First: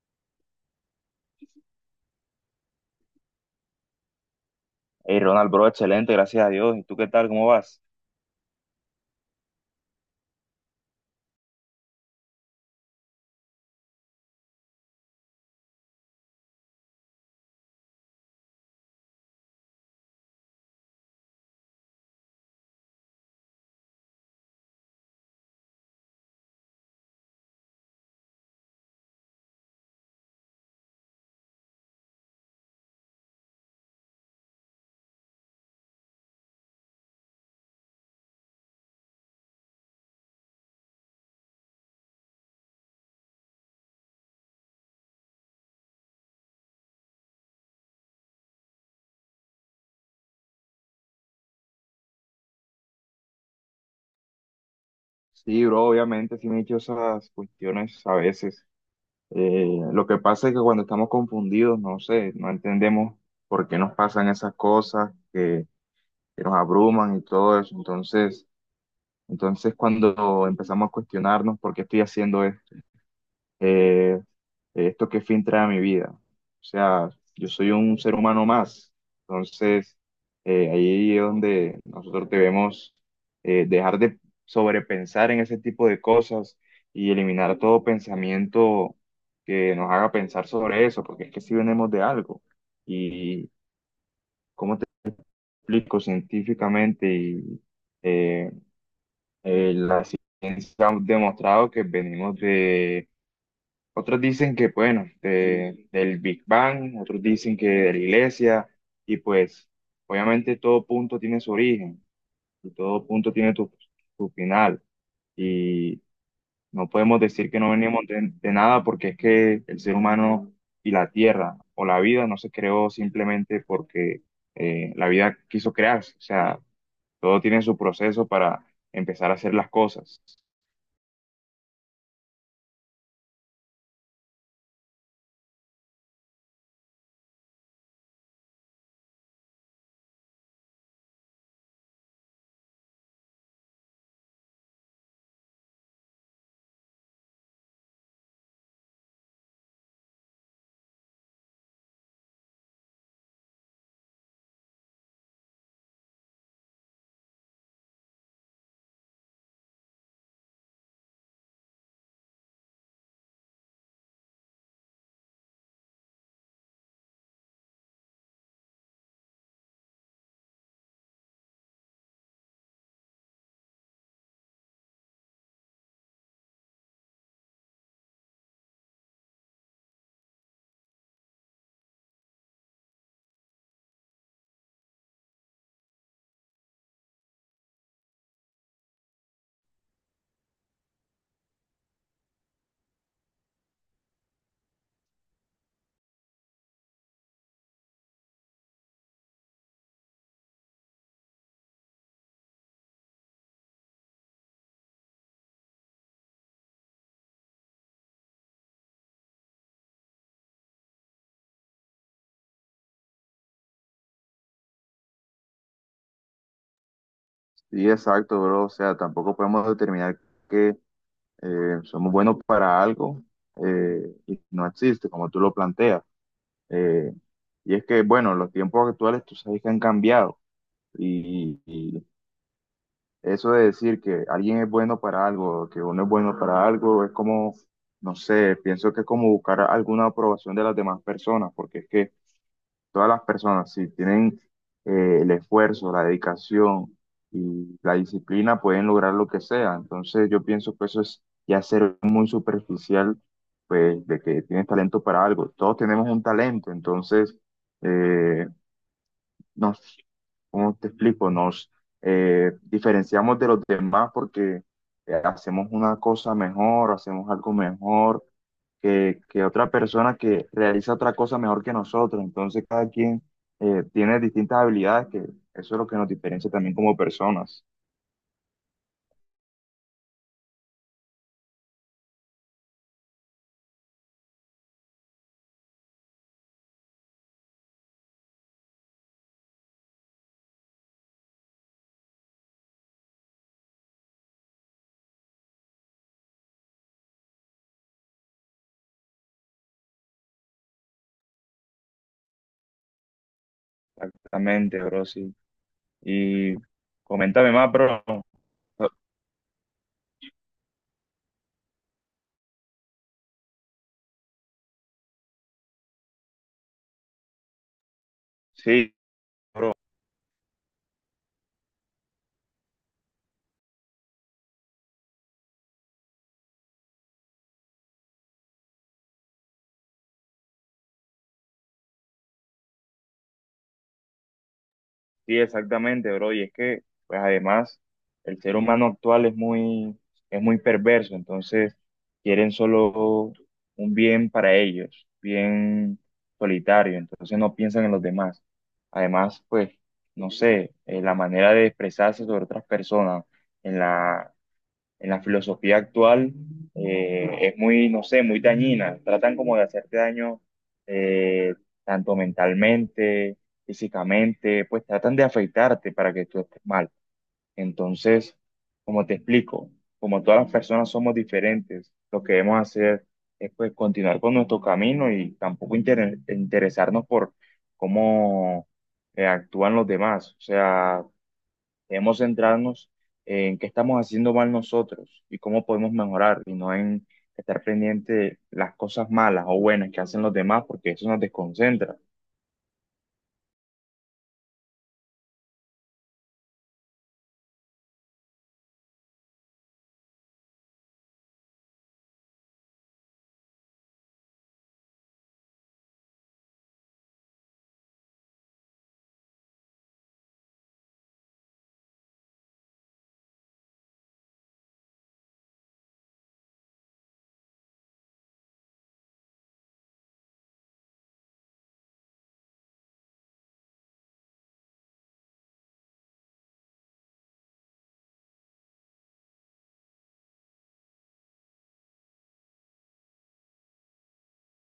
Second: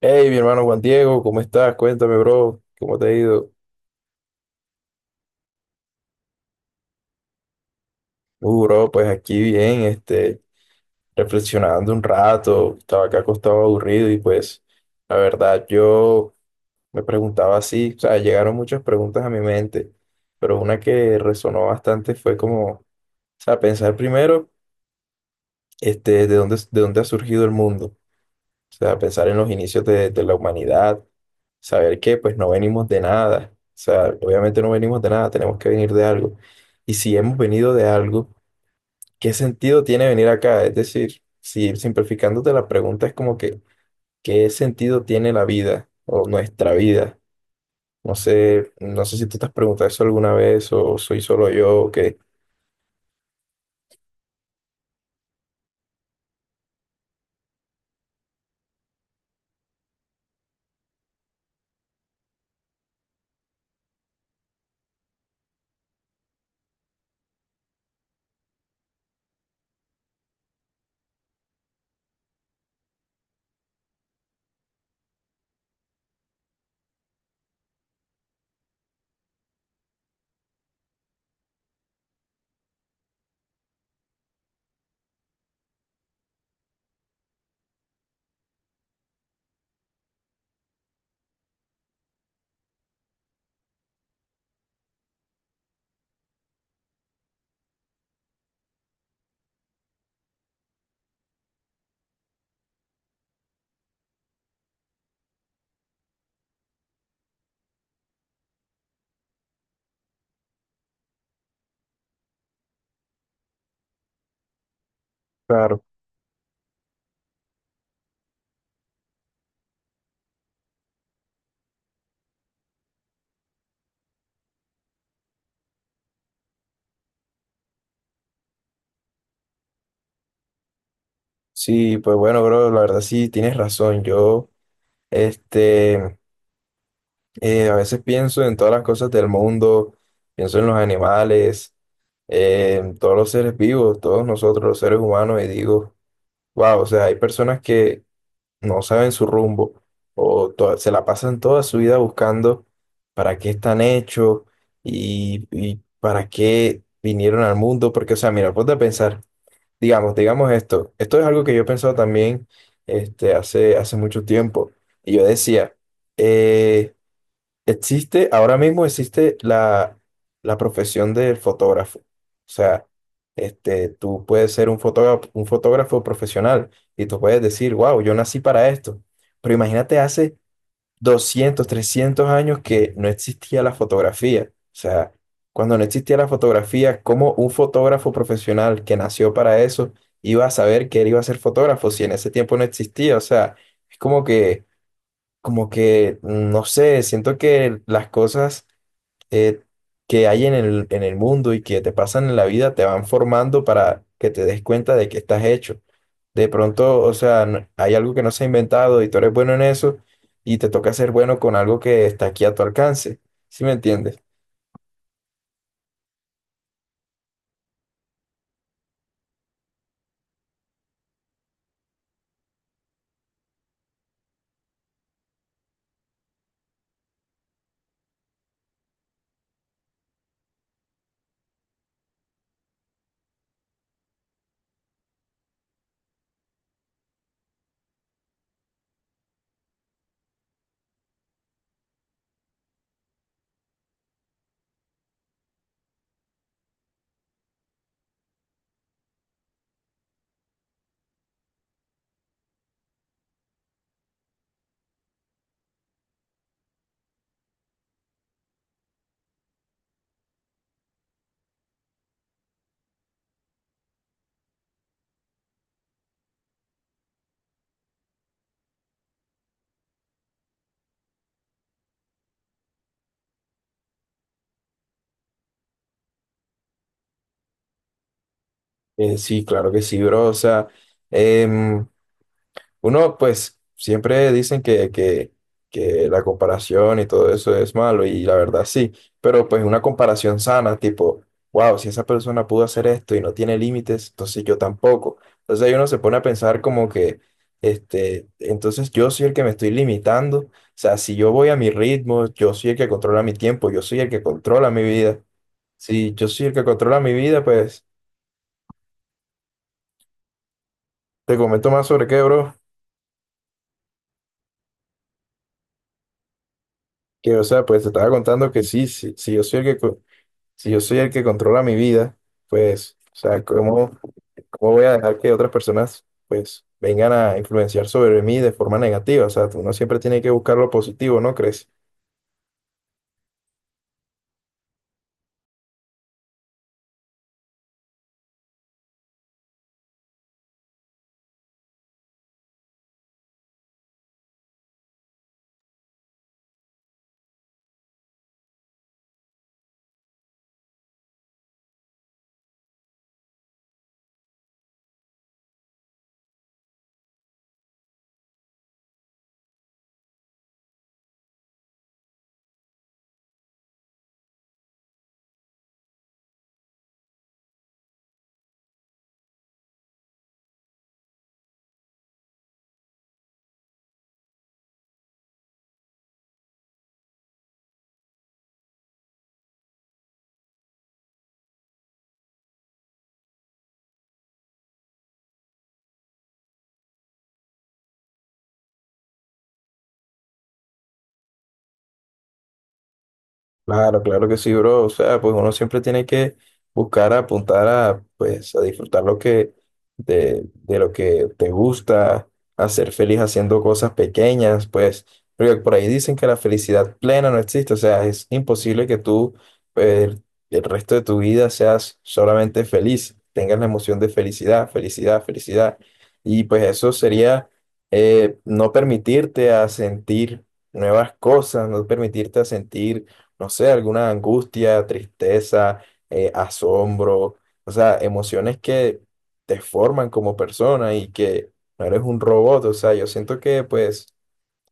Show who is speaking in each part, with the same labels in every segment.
Speaker 1: Hey, mi hermano Juan Diego, ¿cómo estás? Cuéntame, bro, ¿cómo te ha ido?
Speaker 2: Hey, Ronald, bro, excelente, gracias a Dios. ¿Y tú qué tal? ¿Cómo vas?
Speaker 1: Bro, pues aquí bien, reflexionando un rato, estaba acá acostado aburrido y pues, la verdad, yo me preguntaba así, o sea, llegaron muchas preguntas a mi mente, pero una que resonó bastante fue como, o sea, pensar primero, de dónde ha surgido el mundo. O sea, pensar en los inicios de la humanidad, saber que pues no venimos de nada. O sea, obviamente no venimos de nada, tenemos que venir de algo. Y si hemos venido de algo, ¿qué sentido tiene venir acá? Es decir, si simplificándote la pregunta es como que, ¿qué sentido tiene la vida o nuestra vida? No sé, no sé si tú te has preguntado eso alguna vez o soy solo yo o qué.
Speaker 2: Sí, bro, obviamente sí me he hecho esas cuestiones a veces. Eh, lo que pasa es que cuando estamos confundidos, no sé, no entendemos por qué nos pasan esas cosas que nos abruman y todo eso. Entonces cuando empezamos a cuestionarnos por qué estoy haciendo esto, eh, de esto que fin trae a mi vida. O sea, yo soy un ser humano más. Entonces, ahí es donde nosotros debemos dejar de sobrepensar en ese tipo de cosas y eliminar todo pensamiento que nos haga pensar sobre eso, porque es que si venimos de algo. Y cómo te explico científicamente y eh, la ciencia ha demostrado que venimos de otros dicen que, bueno, del Big Bang, otros dicen que de la iglesia, y pues obviamente todo punto tiene su origen, y todo punto tiene su final,
Speaker 1: Claro.
Speaker 2: y no podemos decir que no venimos de nada porque es que el ser humano y la tierra o la vida no se creó simplemente porque la vida quiso crearse, o sea, todo tiene su proceso para empezar a hacer las cosas.
Speaker 1: Sí, pues bueno, bro, la verdad sí tienes razón. Yo, este... a veces pienso en todas las cosas del mundo, pienso en los animales, en todos los seres vivos, todos nosotros los seres humanos, y digo, wow, o sea, hay personas que no saben su rumbo o se la pasan toda su vida buscando para qué están hechos y para qué vinieron al mundo, porque, o sea, mira, ponte a pensar, digamos, digamos esto, esto es algo que yo he pensado también hace, hace mucho tiempo, y yo decía, eh, existe, ahora mismo existe la profesión del fotógrafo. O sea, tú puedes ser un fotógrafo profesional y tú puedes decir, wow, yo nací para esto. Pero imagínate hace 200 300 años que no existía la fotografía. O sea, cuando no existía la fotografía, ¿cómo un fotógrafo profesional que nació para eso iba a saber que él iba a ser fotógrafo si en ese tiempo no existía? O sea, es como que no sé, siento que las cosas eh, que hay en en el mundo y que te pasan en la vida te van formando para que te des cuenta de que estás hecho. De pronto, o sea, hay algo que no se ha inventado y tú eres bueno en eso y te toca ser bueno con algo que está aquí a tu alcance. ¿Sí me entiendes?
Speaker 2: Sí, exacto, bro. O sea, tampoco podemos determinar que somos buenos para algo y no existe, como tú lo planteas. Eh, y es que, bueno, los tiempos actuales tú sabes que han cambiado y eso de decir que alguien es bueno para algo, que uno es bueno para algo, es como, no sé, pienso que es como buscar alguna aprobación de las demás personas, porque es que todas las personas, si tienen el esfuerzo, la dedicación y la disciplina, pueden lograr lo que sea. Entonces, yo pienso que eso es ya ser muy superficial, pues, de que tienes talento para algo. Todos tenemos un talento, entonces, eh, nos, ¿cómo te explico? Nos diferenciamos de los demás porque hacemos una cosa mejor, hacemos algo mejor que otra persona que realiza otra cosa mejor que nosotros. Entonces cada quien tiene distintas habilidades que eso es lo que nos diferencia también como personas.
Speaker 1: Sí, claro que sí, bro. O sea, em, uno, pues, siempre dicen que la comparación y todo eso es malo, y la verdad sí, pero pues una comparación sana, tipo, wow, si esa persona pudo hacer esto y no tiene límites, entonces yo tampoco. Entonces ahí uno se pone a pensar como que, entonces yo soy el que me estoy limitando, o sea, si yo voy a mi ritmo, yo soy el que controla mi tiempo, yo soy el que controla
Speaker 2: Exactamente,
Speaker 1: mi
Speaker 2: bro,
Speaker 1: vida.
Speaker 2: sí.
Speaker 1: Si yo soy el
Speaker 2: Y
Speaker 1: que controla mi vida,
Speaker 2: coméntame más,
Speaker 1: pues,
Speaker 2: bro.
Speaker 1: te comento más sobre qué, bro. Que, o sea, pues te estaba contando que sí,
Speaker 2: Sí,
Speaker 1: sí, sí, yo soy el que, si yo soy el que controla mi vida, pues, o sea, ¿cómo, cómo voy a dejar que otras personas, pues, vengan a influenciar sobre mí de forma negativa? O sea, uno siempre tiene que buscar lo positivo, ¿no crees?
Speaker 2: sí, exactamente, bro. Y es que, pues además, el ser humano actual es muy perverso, entonces quieren solo un bien para ellos, bien solitario, entonces no piensan en los demás. Además, pues, no sé, la manera de expresarse sobre otras personas, en la, en la filosofía actual es muy, no sé, muy dañina. Tratan como de hacerte daño, eh, tanto mentalmente, físicamente, pues tratan de afectarte para que tú estés mal. Entonces, como te explico, como todas las personas somos diferentes, lo que debemos hacer es pues continuar con nuestro camino y tampoco interesarnos por cómo actúan los demás. O sea, debemos centrarnos en qué estamos haciendo mal nosotros y cómo podemos mejorar y no en estar pendiente de las cosas malas o buenas que hacen los demás porque eso nos desconcentra.
Speaker 1: Claro, claro que sí, bro. O sea, pues uno siempre tiene que buscar apuntar a, pues, a disfrutar lo que, de lo que te gusta, a ser feliz haciendo cosas pequeñas, pues, porque por ahí dicen que la felicidad plena no existe. O sea, es imposible que tú, eh, el resto de tu vida seas solamente feliz, tengas la emoción de felicidad, felicidad, felicidad. Y pues eso sería no permitirte a sentir nuevas cosas, no permitirte a sentir no sé, alguna angustia, tristeza, asombro, o sea, emociones que te forman como persona y que no eres un robot, o sea, yo siento que pues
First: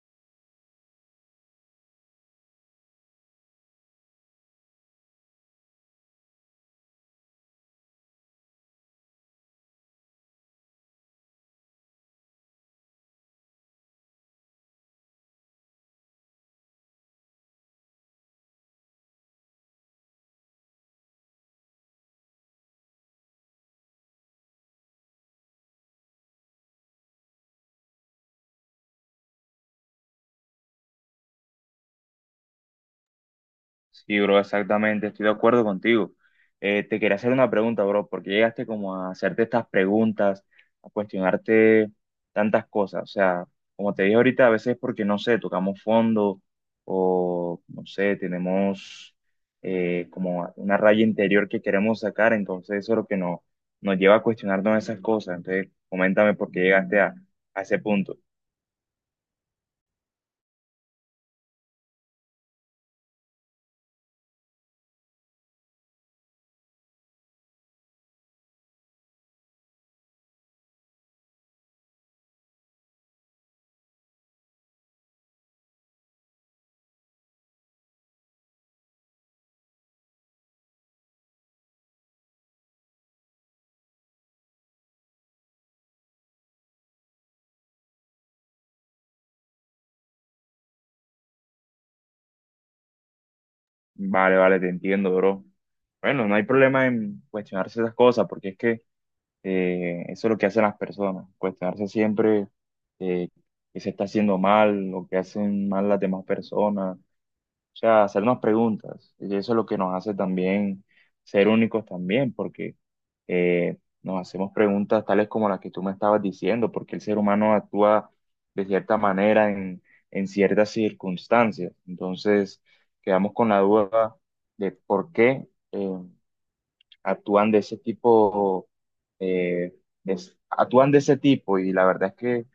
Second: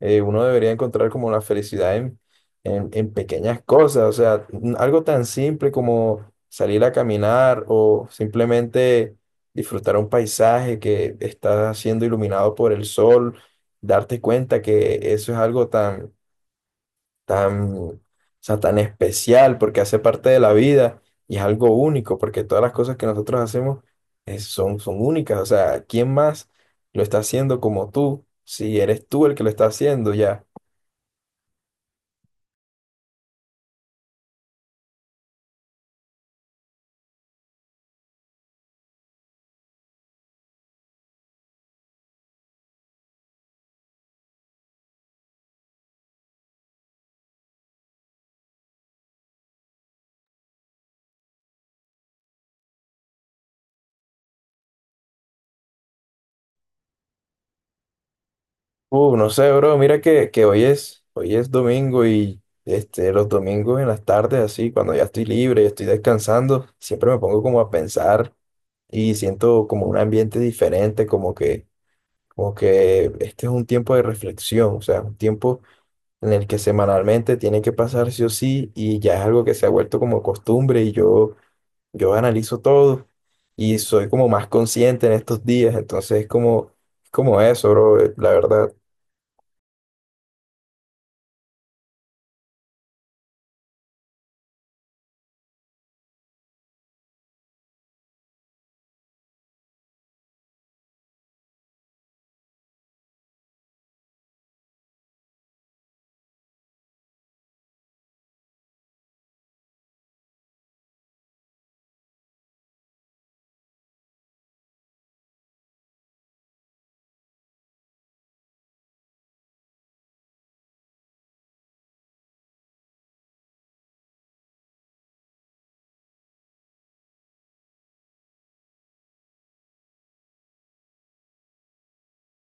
Speaker 1: uno debería encontrar como la felicidad en, en pequeñas cosas, o sea, algo tan simple como salir a caminar o simplemente disfrutar un paisaje que está siendo iluminado por el sol, darte cuenta que eso es algo tan tan, o sea, tan especial, porque hace parte de la vida y es algo único, porque todas las cosas que nosotros hacemos son, son únicas. O sea, ¿quién más lo está haciendo como tú? Si eres tú el que lo está haciendo ya.
Speaker 2: Sí, bro, exactamente, estoy de acuerdo contigo. Te quería hacer una pregunta, bro, porque llegaste como a hacerte estas preguntas, a cuestionarte tantas cosas. O sea, como te dije ahorita, a veces porque, no sé, tocamos fondo o, no sé, tenemos como una raya interior que queremos sacar, entonces eso es lo que nos lleva a cuestionarnos esas cosas. Entonces, coméntame por qué llegaste a ese punto.
Speaker 1: No sé, bro, mira que hoy es domingo y los domingos en las tardes, así, cuando ya estoy libre y estoy descansando, siempre me pongo como a pensar y siento como un ambiente diferente, como que este es un tiempo de reflexión, o sea, un tiempo en el que semanalmente tiene que pasar sí o sí y ya es algo que se ha vuelto como costumbre y yo analizo todo y soy como más consciente en estos días, entonces es como, como eso, bro, la verdad.
Speaker 2: Vale, vale, te entiendo, bro. Bueno, no hay problema en cuestionarse esas cosas, porque es que… eso es lo que hacen las personas, cuestionarse siempre eh, qué se está haciendo mal, lo que hacen mal las demás personas, o sea, hacernos preguntas. Y eso es lo que nos hace también ser únicos también, porque nos hacemos preguntas tales como las que tú me estabas diciendo, porque el ser humano actúa de cierta manera en ciertas circunstancias. Entonces, quedamos con la duda de por qué eh, actúan de ese tipo, eh, actúan de ese tipo y la verdad es que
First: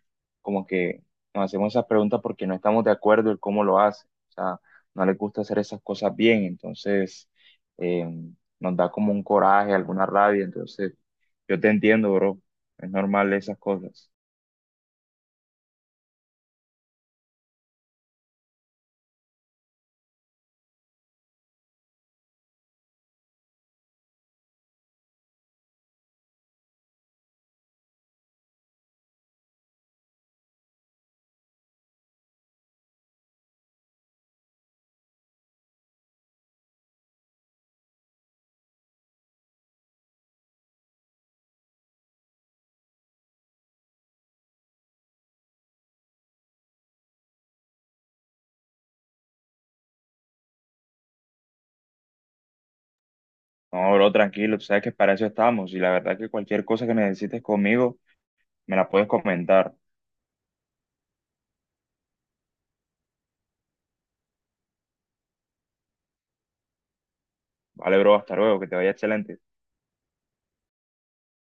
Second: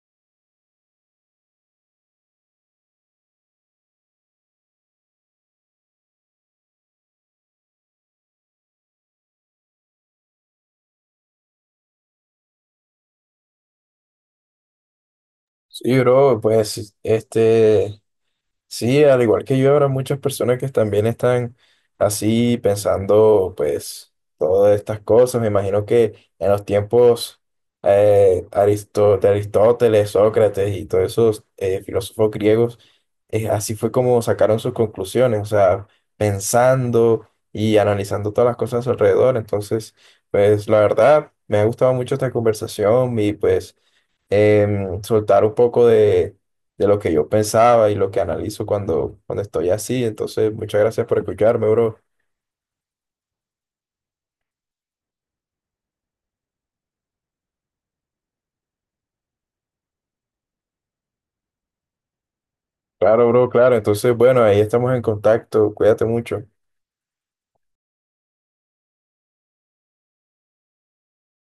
Speaker 2: como que nos hacemos esas preguntas porque no estamos de acuerdo en cómo lo hacen, o sea, no les gusta hacer esas cosas bien, entonces eh, nos da como un coraje, alguna rabia, entonces yo te entiendo, bro, es normal esas cosas.
Speaker 1: Sí, bro, pues este... Sí, al igual que yo, habrá muchas personas que también están así pensando, pues, todas estas cosas. Me imagino que en los tiempos de Aristóteles, Sócrates y todos esos filósofos griegos, así fue como sacaron sus conclusiones, o sea, pensando y analizando todas las cosas a su alrededor. Entonces, pues, la verdad, me ha gustado mucho esta conversación y pues soltar un poco de lo que yo pensaba y lo que analizo cuando, cuando estoy así. Entonces, muchas gracias por escucharme, bro.
Speaker 2: No, bro, tranquilo, tú sabes que para eso estamos y la verdad que cualquier cosa que necesites conmigo me la puedes comentar.
Speaker 1: Claro, bro, claro. Entonces, bueno, ahí estamos en contacto. Cuídate mucho.
Speaker 2: Vale, bro, hasta luego, que te vaya excelente.